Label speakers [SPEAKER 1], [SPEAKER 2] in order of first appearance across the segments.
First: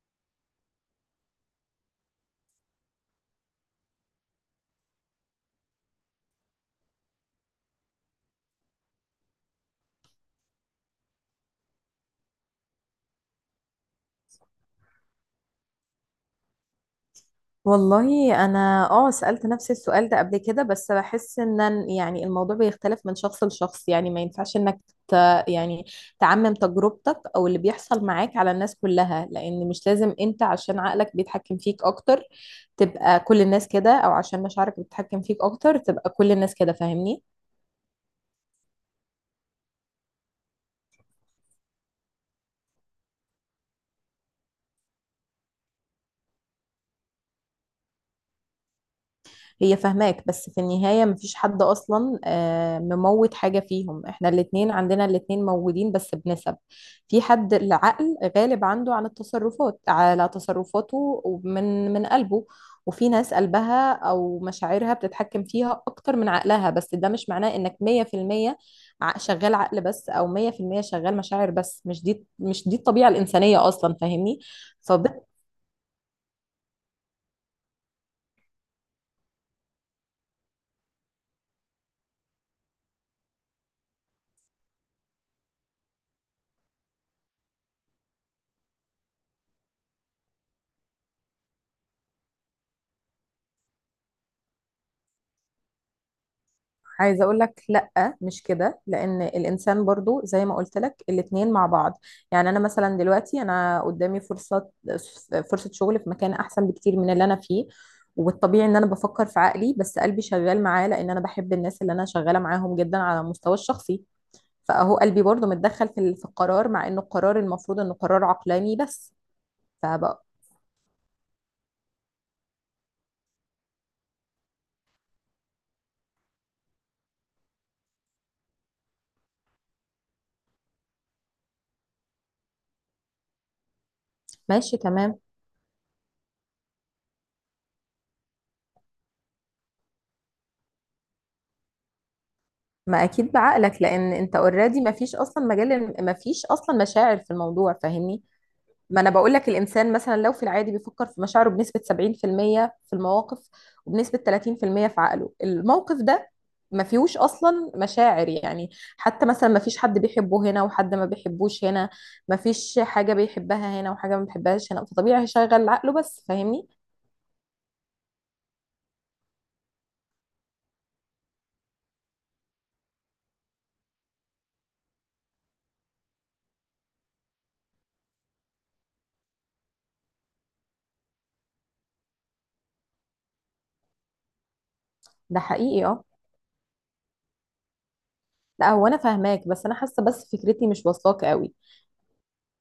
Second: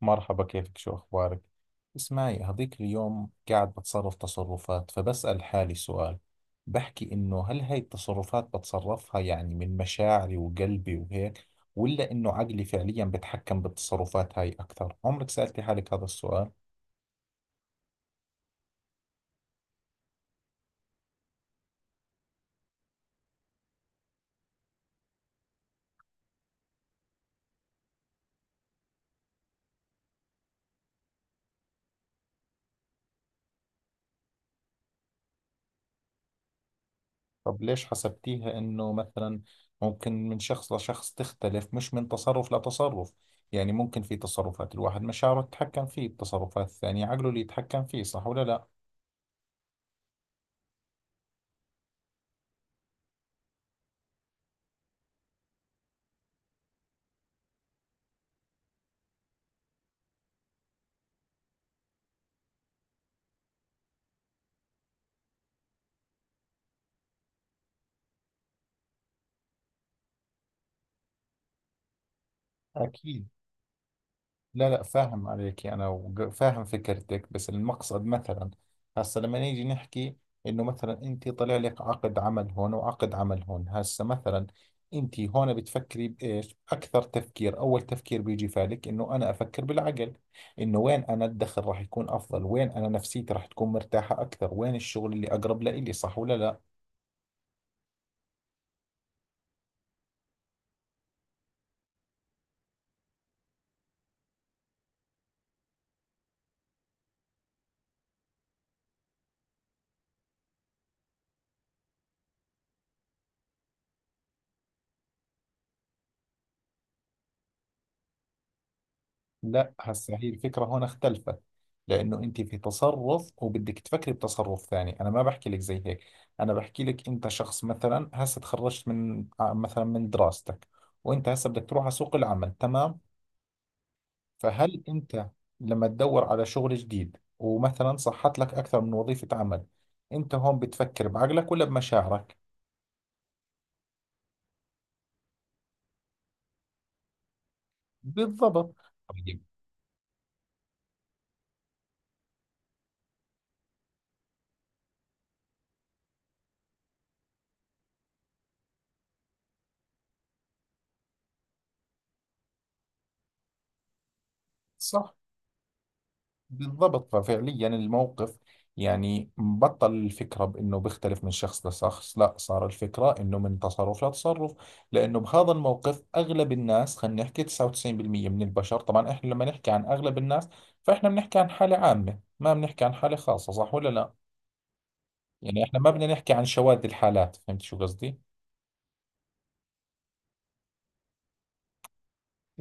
[SPEAKER 1] مرحبا، كيفك؟ شو أخبارك؟ اسمعي، هذيك اليوم قاعد بتصرف تصرفات فبسأل حالي سؤال. بحكي إنه هل هاي التصرفات بتصرفها يعني من مشاعري وقلبي وهيك، ولا إنه عقلي فعليا بتحكم بالتصرفات هاي أكثر؟ عمرك سألتي حالك هذا السؤال؟
[SPEAKER 2] والله انا سألت نفس السؤال ده قبل كده، بس بحس ان يعني الموضوع بيختلف من شخص لشخص. يعني ما ينفعش انك ت يعني تعمم تجربتك او اللي بيحصل معاك على الناس كلها، لان مش لازم انت عشان عقلك بيتحكم فيك اكتر تبقى كل الناس كده، او عشان مشاعرك بتتحكم فيك اكتر تبقى كل الناس كده. فاهمني؟
[SPEAKER 1] طب ليش حسبتيها إنه مثلا ممكن من شخص لشخص تختلف، مش من تصرف لتصرف؟ يعني ممكن في تصرفات الواحد مشاعره تتحكم فيه، التصرفات الثانية عقله اللي يتحكم فيه، صح ولا لا؟
[SPEAKER 2] هي فاهماك، بس في النهاية مفيش حد أصلا، مموت حاجة فيهم. احنا الاتنين، عندنا الاتنين موجودين بس بنسب. في حد العقل غالب عنده عن التصرفات، على تصرفاته ومن قلبه، وفي ناس قلبها أو مشاعرها بتتحكم فيها أكتر من عقلها. بس ده مش معناه إنك 100% شغال عقل بس، أو 100% شغال مشاعر بس. مش دي الطبيعة
[SPEAKER 1] أكيد.
[SPEAKER 2] الإنسانية أصلا. فاهمني؟
[SPEAKER 1] لا، لا فاهم عليك أنا، فاهم فكرتك، بس المقصد مثلا، هسا لما نيجي نحكي إنه مثلا أنت طلع لك عقد عمل هون وعقد عمل هون، هسا مثلا أنت هون بتفكري بإيش أكثر؟ تفكير أول تفكير بيجي فالك إنه أنا أفكر بالعقل، إنه وين أنا الدخل راح يكون أفضل، وين أنا نفسيتي راح تكون مرتاحة أكثر، وين الشغل اللي أقرب لإلي، صح ولا لا؟
[SPEAKER 2] عايزه اقول لك لا، مش كده، لان الانسان برضو زي ما قلت لك الاتنين مع بعض. يعني انا مثلا دلوقتي انا قدامي فرصه شغل في مكان احسن بكتير من اللي انا فيه. والطبيعي ان انا بفكر في عقلي، بس قلبي شغال معاه، لان انا بحب الناس اللي انا شغاله معاهم جدا على المستوى الشخصي. فاهو قلبي برضو متدخل في القرار، مع انه القرار المفروض انه قرار عقلاني بس.
[SPEAKER 1] لا هسه
[SPEAKER 2] فبقى
[SPEAKER 1] هي الفكرة هون اختلفت، لأنه أنت في تصرف وبدك تفكري بتصرف ثاني. أنا ما بحكي لك زي هيك، أنا بحكي لك أنت شخص مثلا هسه تخرجت مثلا من دراستك، وأنت هسه بدك تروح على سوق العمل، تمام؟
[SPEAKER 2] ماشي
[SPEAKER 1] فهل
[SPEAKER 2] تمام.
[SPEAKER 1] أنت لما تدور على شغل جديد ومثلا صحت لك أكثر من وظيفة عمل، أنت هون بتفكر بعقلك ولا بمشاعرك؟
[SPEAKER 2] ما اكيد بعقلك، لان انت اوريدي ما فيش اصلا مجال، ما فيش اصلا مشاعر في الموضوع. فاهمني؟
[SPEAKER 1] بالضبط.
[SPEAKER 2] ما انا بقول
[SPEAKER 1] طيب.
[SPEAKER 2] لك الانسان مثلا لو في العادي بيفكر في مشاعره بنسبة 70% في المية في المواقف، وبنسبة 30% في المية في عقله. الموقف ده ما فيهوش اصلا مشاعر يعني. حتى مثلا ما فيش حد بيحبه هنا وحد ما بيحبوش هنا، ما فيش حاجة بيحبها هنا وحاجة ما بيحبهاش هنا،
[SPEAKER 1] صح،
[SPEAKER 2] فطبيعي هيشغل عقله بس. فاهمني؟
[SPEAKER 1] بالضبط. ففعليا الموقف، يعني بطل الفكرة بأنه بيختلف من شخص لشخص، لا، صار الفكرة أنه من تصرف لتصرف، لأنه بهذا الموقف أغلب الناس، خلينا نحكي 99% من البشر طبعا، إحنا لما نحكي عن أغلب الناس فإحنا بنحكي عن حالة عامة، ما بنحكي عن حالة خاصة، صح ولا لا؟
[SPEAKER 2] ده
[SPEAKER 1] يعني إحنا
[SPEAKER 2] حقيقي،
[SPEAKER 1] ما
[SPEAKER 2] اه.
[SPEAKER 1] بدنا نحكي عن شواذ الحالات، فهمت شو قصدي؟
[SPEAKER 2] لا، هو انا فاهماك، بس انا حاسة بس فكرتي مش واصلاك قوي.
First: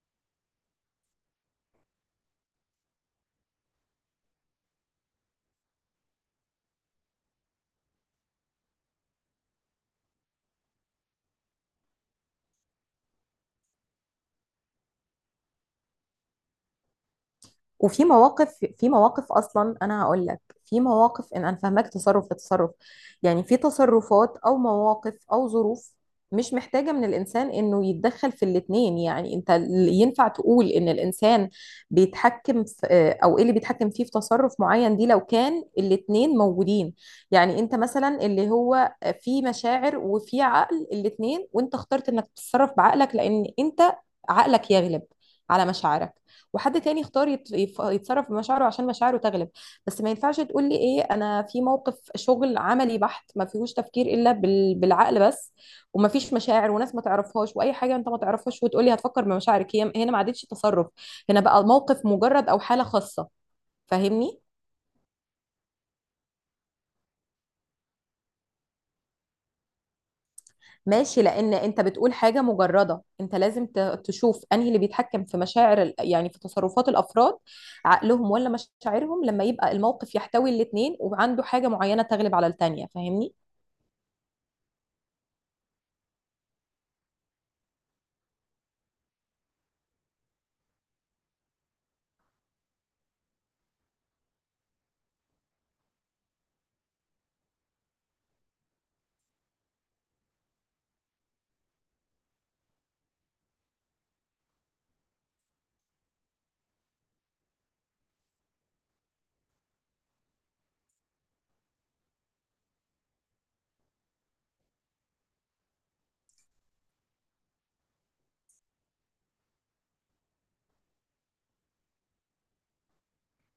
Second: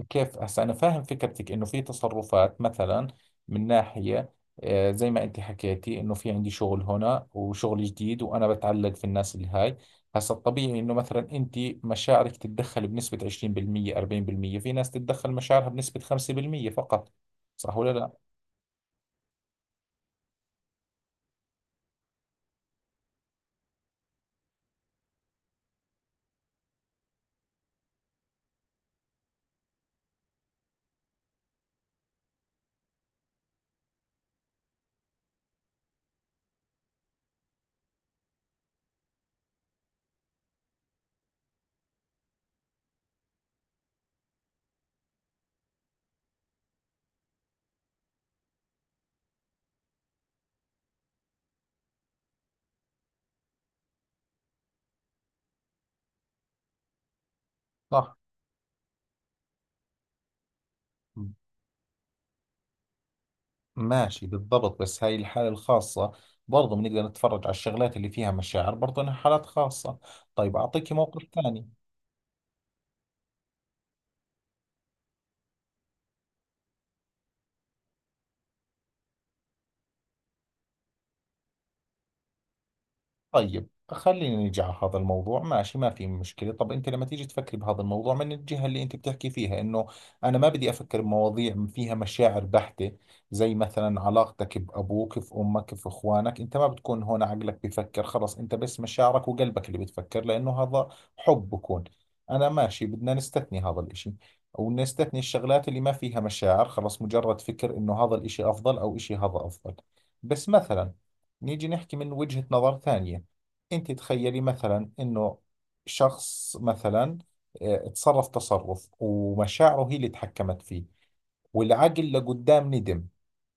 [SPEAKER 1] كيف؟ هسا أنا فاهم فكرتك إنه في تصرفات مثلا من ناحية، زي ما أنت حكيتي إنه في عندي شغل هنا وشغل جديد وأنا بتعلق في الناس اللي هاي. هسا الطبيعي إنه مثلا أنت مشاعرك تتدخل بنسبة 20%، 40%، في ناس تتدخل مشاعرها بنسبة 5% فقط، صح ولا
[SPEAKER 2] وفي
[SPEAKER 1] لا؟
[SPEAKER 2] مواقف في مواقف اصلا انا هقول لك، في مواقف ان انا فاهمك تصرف لتصرف. يعني في تصرفات او مواقف او ظروف مش محتاجة من الإنسان إنه يتدخل في الاتنين. يعني أنت ينفع تقول إن الإنسان بيتحكم في، أو إيه اللي بيتحكم فيه في تصرف معين دي، لو كان الاتنين موجودين. يعني أنت مثلا اللي هو في مشاعر وفي عقل الاتنين، وأنت اخترت إنك تتصرف بعقلك لأن أنت عقلك يغلب على مشاعرك. وحد تاني يختار يتصرف بمشاعره عشان مشاعره تغلب. بس ما ينفعش تقول لي ايه، انا في موقف شغل عملي بحت ما فيهوش تفكير الا بالعقل بس، وما فيش مشاعر، وناس ما تعرفهاش واي حاجه انت
[SPEAKER 1] صح.
[SPEAKER 2] ما تعرفهاش، وتقول لي هتفكر بمشاعرك. هي هنا ما عادتش تصرف،
[SPEAKER 1] م-
[SPEAKER 2] هنا بقى الموقف مجرد او حاله خاصه.
[SPEAKER 1] ماشي،
[SPEAKER 2] فاهمني؟
[SPEAKER 1] بالضبط، بس هاي الحالة الخاصة برضه بنقدر نتفرج على الشغلات اللي فيها مشاعر برضه إنها حالات خاصة. طيب، أعطيك
[SPEAKER 2] ماشي،
[SPEAKER 1] موقف
[SPEAKER 2] لان
[SPEAKER 1] ثاني.
[SPEAKER 2] انت بتقول حاجه مجرده. انت لازم تشوف انهي اللي بيتحكم في مشاعر يعني في تصرفات الافراد، عقلهم ولا مشاعرهم، لما يبقى الموقف يحتوي الاتنين وعنده حاجه معينه تغلب على التانيه. فاهمني؟
[SPEAKER 1] طيب، خلينا نيجي على هذا الموضوع. ماشي، ما في مشكلة. طب أنت لما تيجي تفكري بهذا الموضوع من الجهة اللي أنت بتحكي فيها، إنه أنا ما بدي أفكر بمواضيع فيها مشاعر بحتة، زي مثلا علاقتك بأبوك، في أمك، في إخوانك، أنت ما بتكون هون عقلك بيفكر، خلص أنت بس مشاعرك وقلبك اللي بتفكر، لأنه هذا حب بكون. أنا ماشي بدنا نستثني هذا الإشي، أو نستثني الشغلات اللي ما فيها مشاعر، خلص مجرد فكر إنه هذا الإشي أفضل أو إشي هذا أفضل. بس مثلا نيجي نحكي من وجهة نظر ثانية. انت تخيلي مثلا انه شخص مثلا، تصرف تصرف ومشاعره هي اللي تحكمت فيه، والعقل لقدام ندم،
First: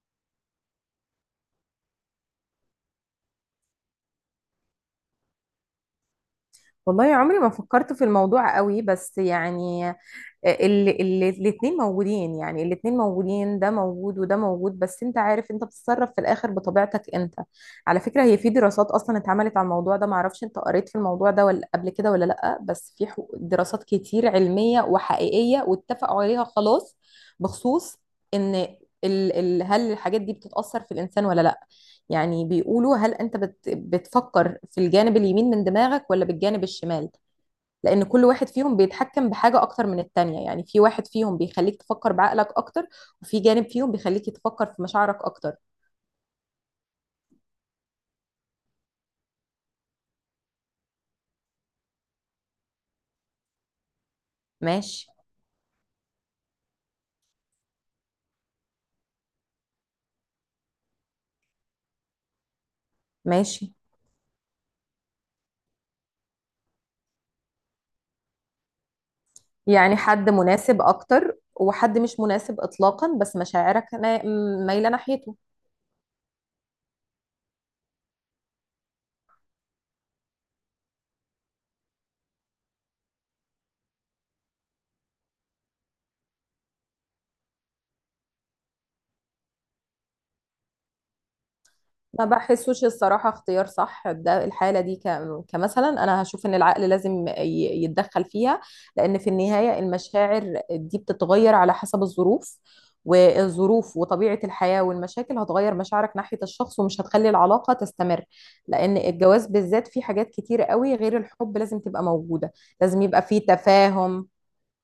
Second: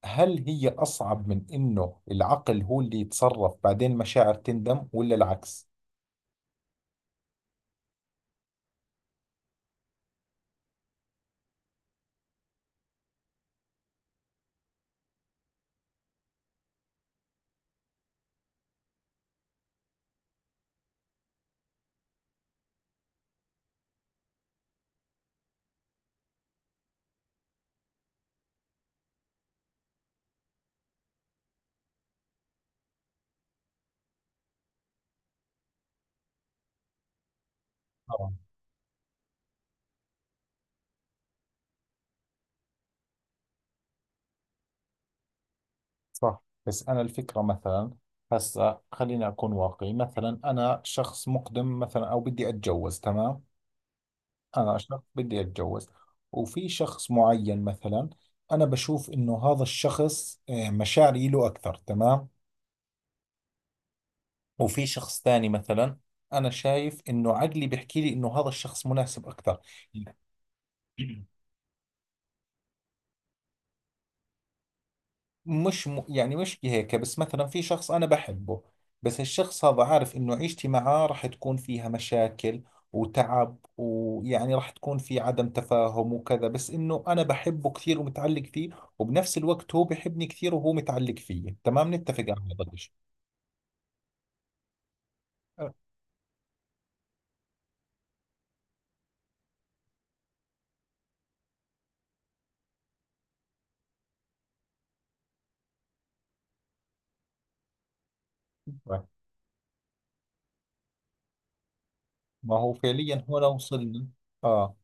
[SPEAKER 1] هل هي اصعب من انه العقل هو اللي يتصرف بعدين مشاعر تندم، ولا العكس؟
[SPEAKER 2] والله عمري ما فكرت في الموضوع قوي، بس يعني الاثنين موجودين. يعني الاثنين موجودين، ده موجود وده موجود، بس انت عارف انت بتتصرف في الاخر بطبيعتك انت. على فكرة، هي في دراسات اصلا اتعملت على الموضوع ده، معرفش انت قريت في الموضوع ده ولا قبل كده ولا لا، بس في دراسات كتير علمية وحقيقية واتفقوا عليها خلاص، بخصوص ان ال ال هل الحاجات دي بتتأثر في الانسان ولا لا. يعني بيقولوا هل انت بتفكر في الجانب اليمين من دماغك ولا بالجانب الشمال، لان كل
[SPEAKER 1] طبعا.
[SPEAKER 2] واحد فيهم بيتحكم بحاجه اكتر من التانية. يعني في واحد فيهم بيخليك تفكر بعقلك اكتر، وفي جانب فيهم بيخليك تفكر في مشاعرك اكتر.
[SPEAKER 1] صح، بس انا الفكرة مثلا، هسا خليني اكون واقعي، مثلا انا شخص مقدم مثلا او بدي اتجوز، تمام؟ انا شخص
[SPEAKER 2] ماشي.
[SPEAKER 1] بدي اتجوز، وفي شخص معين مثلا انا بشوف انه هذا الشخص، مشاعري له اكثر، تمام؟
[SPEAKER 2] ماشي.
[SPEAKER 1] وفي شخص ثاني مثلا انا شايف انه عقلي بيحكي لي انه هذا الشخص مناسب اكثر.
[SPEAKER 2] يعني حد مناسب اكتر وحد مش مناسب اطلاقا، بس مشاعرك مايله ناحيته.
[SPEAKER 1] مش م... يعني مش هيك، بس مثلا في شخص أنا بحبه، بس الشخص هذا عارف إنه عيشتي معاه راح تكون فيها مشاكل وتعب، ويعني راح تكون في عدم تفاهم وكذا، بس إنه أنا بحبه كثير ومتعلق فيه، وبنفس الوقت هو بحبني كثير وهو متعلق فيي، تمام، نتفق
[SPEAKER 2] ما
[SPEAKER 1] على هذا
[SPEAKER 2] بحسوش
[SPEAKER 1] الشيء.
[SPEAKER 2] الصراحة اختيار صح ده، الحالة دي كمثلا أنا هشوف إن العقل لازم يتدخل فيها، لأن في النهاية المشاعر دي بتتغير على حسب الظروف، والظروف وطبيعة الحياة والمشاكل هتغير مشاعرك ناحية الشخص، ومش هتخلي العلاقة تستمر. لأن
[SPEAKER 1] طيب.
[SPEAKER 2] الجواز بالذات فيه حاجات كتير قوي غير الحب لازم تبقى موجودة.
[SPEAKER 1] ما هو
[SPEAKER 2] لازم يبقى
[SPEAKER 1] فعليا هنا
[SPEAKER 2] فيه
[SPEAKER 1] وصلنا.
[SPEAKER 2] تفاهم.
[SPEAKER 1] آه،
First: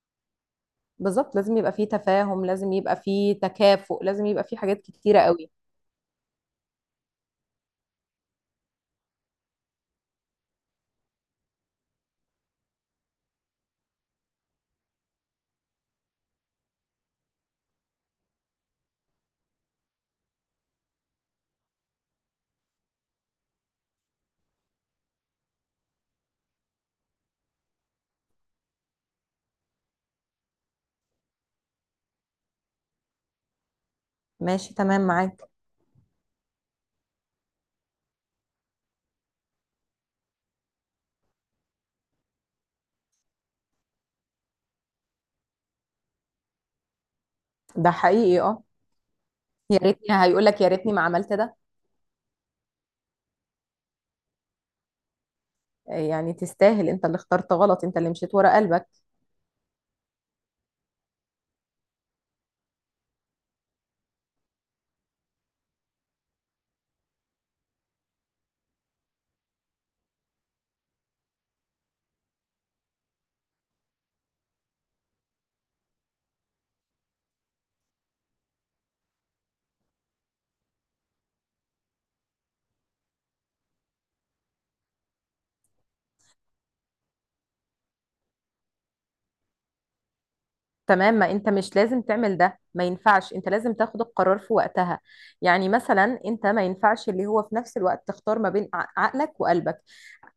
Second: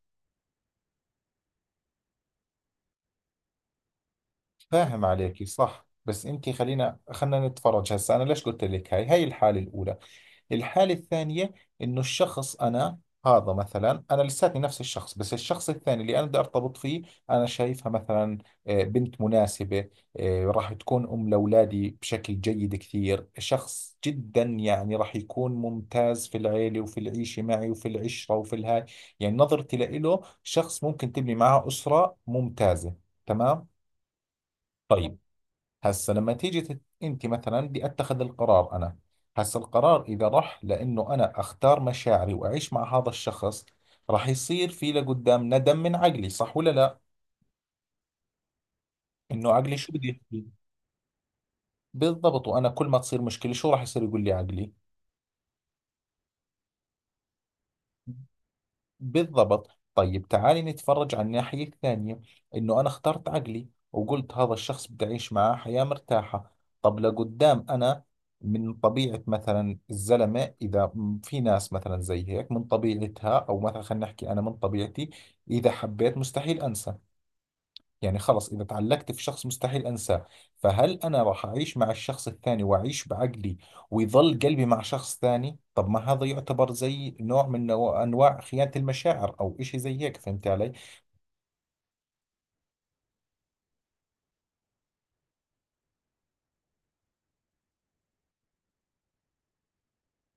[SPEAKER 2] بالظبط، لازم يبقى فيه تفاهم، لازم يبقى فيه تكافؤ، لازم يبقى فيه حاجات
[SPEAKER 1] فاهم
[SPEAKER 2] كتيرة
[SPEAKER 1] عليكي.
[SPEAKER 2] قوي.
[SPEAKER 1] صح، بس أنت خلينا نتفرج. هسا أنا ليش قلت لك هاي؟ هاي الحالة الأولى. الحالة الثانية إنه الشخص أنا، هذا مثلا أنا لساتني نفس الشخص، بس الشخص الثاني اللي أنا بدي أرتبط فيه، أنا شايفها مثلا، بنت مناسبة، راح تكون أم لأولادي بشكل جيد كثير، شخص جدا يعني راح يكون ممتاز في العيلة وفي العيشة معي وفي العشرة وفي الهاي، يعني نظرتي لإله شخص ممكن تبني معه أسرة ممتازة، تمام؟
[SPEAKER 2] ماشي تمام
[SPEAKER 1] طيب،
[SPEAKER 2] معاك.
[SPEAKER 1] هسه لما تيجي انت مثلا، بدي اتخذ القرار انا. هسه القرار اذا راح لانه انا اختار مشاعري واعيش مع هذا الشخص، راح يصير في لقدام ندم من عقلي، صح ولا لا؟
[SPEAKER 2] ده حقيقي، اه.
[SPEAKER 1] انه عقلي
[SPEAKER 2] يا
[SPEAKER 1] شو بده
[SPEAKER 2] ريتني، هيقول
[SPEAKER 1] يحكي.
[SPEAKER 2] لك يا ريتني ما عملت ده.
[SPEAKER 1] بالضبط، وانا كل ما تصير مشكلة شو راح يصير يقول لي عقلي.
[SPEAKER 2] يعني تستاهل، انت اللي اخترت غلط، انت اللي مشيت ورا قلبك.
[SPEAKER 1] بالضبط. طيب تعالي نتفرج على الناحية الثانية، إنه أنا اخترت عقلي وقلت هذا الشخص بدي أعيش معاه حياة مرتاحة. طب لقدام أنا، من طبيعة مثلا الزلمة، في ناس مثلا زي هيك من طبيعتها، أو مثلا خلينا نحكي أنا من طبيعتي، إذا حبيت مستحيل أنسى، يعني خلص إذا تعلقت في شخص مستحيل أنساه، فهل أنا راح أعيش مع الشخص الثاني وأعيش بعقلي ويظل قلبي مع شخص ثاني؟ طب ما هذا يعتبر زي نوع من أنواع خيانة المشاعر، أو إشي زي هيك، فهمت علي؟
[SPEAKER 2] تمام. ما انت مش لازم تعمل ده، ما ينفعش. انت لازم تاخد القرار في وقتها. يعني مثلا انت ما ينفعش اللي هو في نفس الوقت تختار ما بين عقلك وقلبك.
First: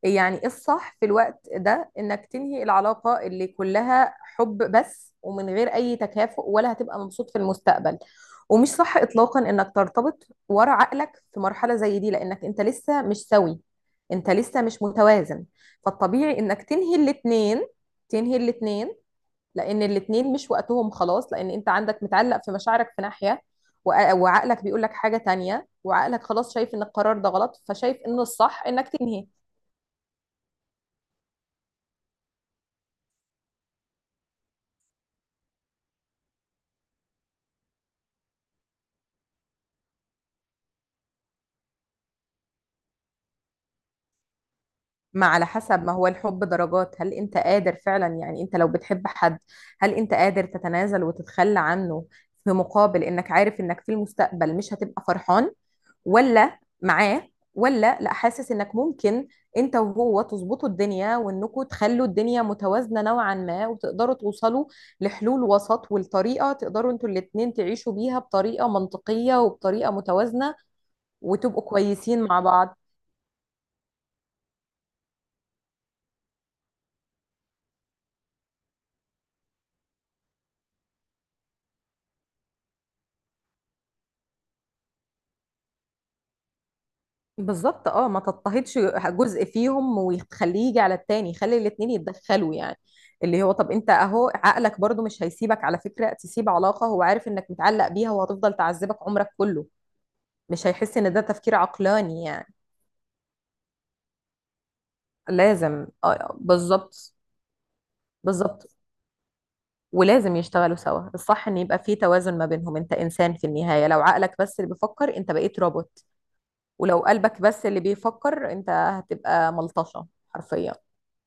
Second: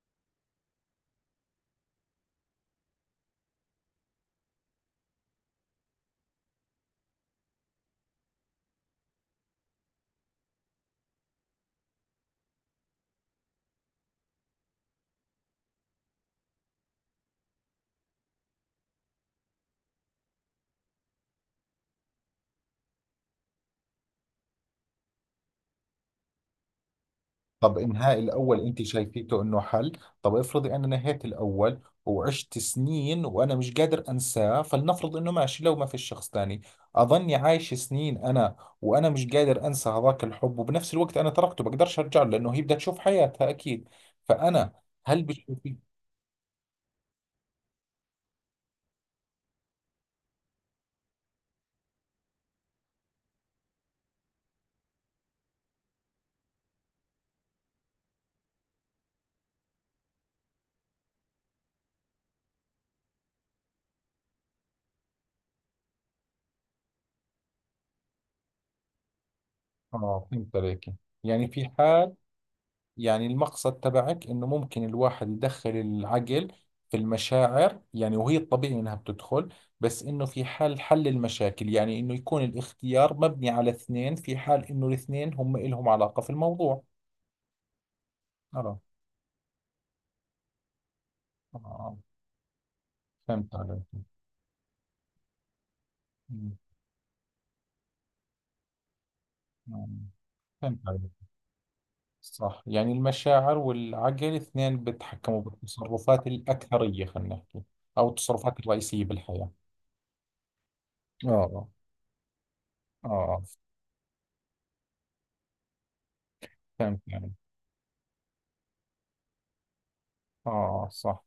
[SPEAKER 2] يعني إيه الصح في الوقت ده؟ انك تنهي العلاقة اللي كلها حب بس ومن غير اي تكافؤ، ولا هتبقى مبسوط في المستقبل. ومش صح اطلاقا انك ترتبط ورا عقلك في مرحلة زي دي، لانك انت لسه مش سوي، انت لسه مش متوازن. فالطبيعي انك تنهي الاتنين، لان الاتنين مش وقتهم خلاص. لان انت عندك متعلق في مشاعرك في ناحية، وعقلك بيقول لك حاجة تانية، وعقلك خلاص شايف ان القرار ده غلط،
[SPEAKER 1] طب
[SPEAKER 2] فشايف
[SPEAKER 1] إنهاء
[SPEAKER 2] ان
[SPEAKER 1] الأول
[SPEAKER 2] الصح
[SPEAKER 1] أنت
[SPEAKER 2] انك تنهي.
[SPEAKER 1] شايفيته إنه حل؟ طب افرضي أنا نهيت الأول، وعشت سنين وأنا مش قادر أنساه، فلنفرض إنه ماشي لو ما في شخص تاني، أظني عايش سنين أنا، وأنا مش قادر أنسى هذاك الحب، وبنفس الوقت أنا تركته بقدرش أرجع له لأنه هي بدها تشوف حياتها أكيد، فأنا، هل
[SPEAKER 2] ما على
[SPEAKER 1] بتشوفي؟
[SPEAKER 2] حسب، ما هو الحب درجات. هل انت قادر فعلا، يعني انت لو بتحب حد، هل انت قادر تتنازل وتتخلى عنه، في مقابل انك عارف انك في المستقبل مش هتبقى فرحان ولا معاه، ولا لا، حاسس انك ممكن انت وهو تظبطوا الدنيا، وانكم تخلوا الدنيا متوازنة نوعا ما، وتقدروا توصلوا لحلول وسط، والطريقة تقدروا انتوا الاتنين تعيشوا بيها بطريقة منطقية وبطريقة
[SPEAKER 1] آه، فهمت
[SPEAKER 2] متوازنة،
[SPEAKER 1] عليك. يعني
[SPEAKER 2] وتبقوا
[SPEAKER 1] في حال،
[SPEAKER 2] كويسين مع بعض.
[SPEAKER 1] يعني المقصد تبعك انه ممكن الواحد يدخل العقل في المشاعر، يعني وهي الطبيعي انها بتدخل، بس انه في حال حل المشاكل، يعني انه يكون الاختيار مبني على اثنين، في حال انه الاثنين هم إلهم علاقة في الموضوع.
[SPEAKER 2] بالظبط، اه. ما تضطهدش
[SPEAKER 1] اه.
[SPEAKER 2] جزء فيهم وتخليه يجي على التاني، خلي الاتنين
[SPEAKER 1] آه،
[SPEAKER 2] يتدخلوا يعني. اللي هو
[SPEAKER 1] فهمت
[SPEAKER 2] طب
[SPEAKER 1] عليك.
[SPEAKER 2] انت، اهو عقلك برضو مش هيسيبك، على فكرة، تسيب
[SPEAKER 1] مم،
[SPEAKER 2] علاقة هو عارف انك متعلق بيها، وهتفضل تعذبك عمرك كله.
[SPEAKER 1] مم،
[SPEAKER 2] مش
[SPEAKER 1] فهمت
[SPEAKER 2] هيحس
[SPEAKER 1] عليك.
[SPEAKER 2] ان ده تفكير عقلاني يعني.
[SPEAKER 1] صح، يعني المشاعر والعقل اثنين بيتحكموا
[SPEAKER 2] لازم،
[SPEAKER 1] بالتصرفات،
[SPEAKER 2] اه،
[SPEAKER 1] الأكثرية
[SPEAKER 2] بالظبط.
[SPEAKER 1] خلينا نحكي، أو التصرفات
[SPEAKER 2] بالظبط،
[SPEAKER 1] الرئيسية بالحياة.
[SPEAKER 2] ولازم يشتغلوا سوا.
[SPEAKER 1] اه،
[SPEAKER 2] الصح ان
[SPEAKER 1] اه،
[SPEAKER 2] يبقى في توازن ما بينهم. انت انسان
[SPEAKER 1] آه،
[SPEAKER 2] في النهاية، لو عقلك بس اللي بيفكر انت بقيت روبوت، ولو
[SPEAKER 1] فهمت يعني.
[SPEAKER 2] قلبك بس اللي بيفكر انت هتبقى ملطشة حرفيا.
[SPEAKER 1] اه، صح.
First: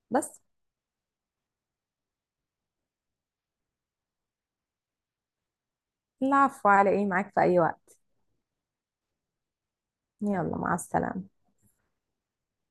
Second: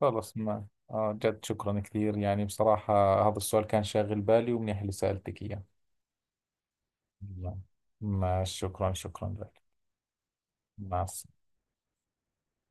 [SPEAKER 1] خلص،
[SPEAKER 2] بس
[SPEAKER 1] ما آه، جد شكرا كثير يعني، بصراحة هذا السؤال كان شاغل بالي ومنيح اللي سألتك إياه.
[SPEAKER 2] العفو، على ايه؟ معاك في اي
[SPEAKER 1] نعم.
[SPEAKER 2] وقت.
[SPEAKER 1] ما شكرا، شكرا لك.
[SPEAKER 2] يلا، مع
[SPEAKER 1] مع
[SPEAKER 2] السلامة.
[SPEAKER 1] السلامة.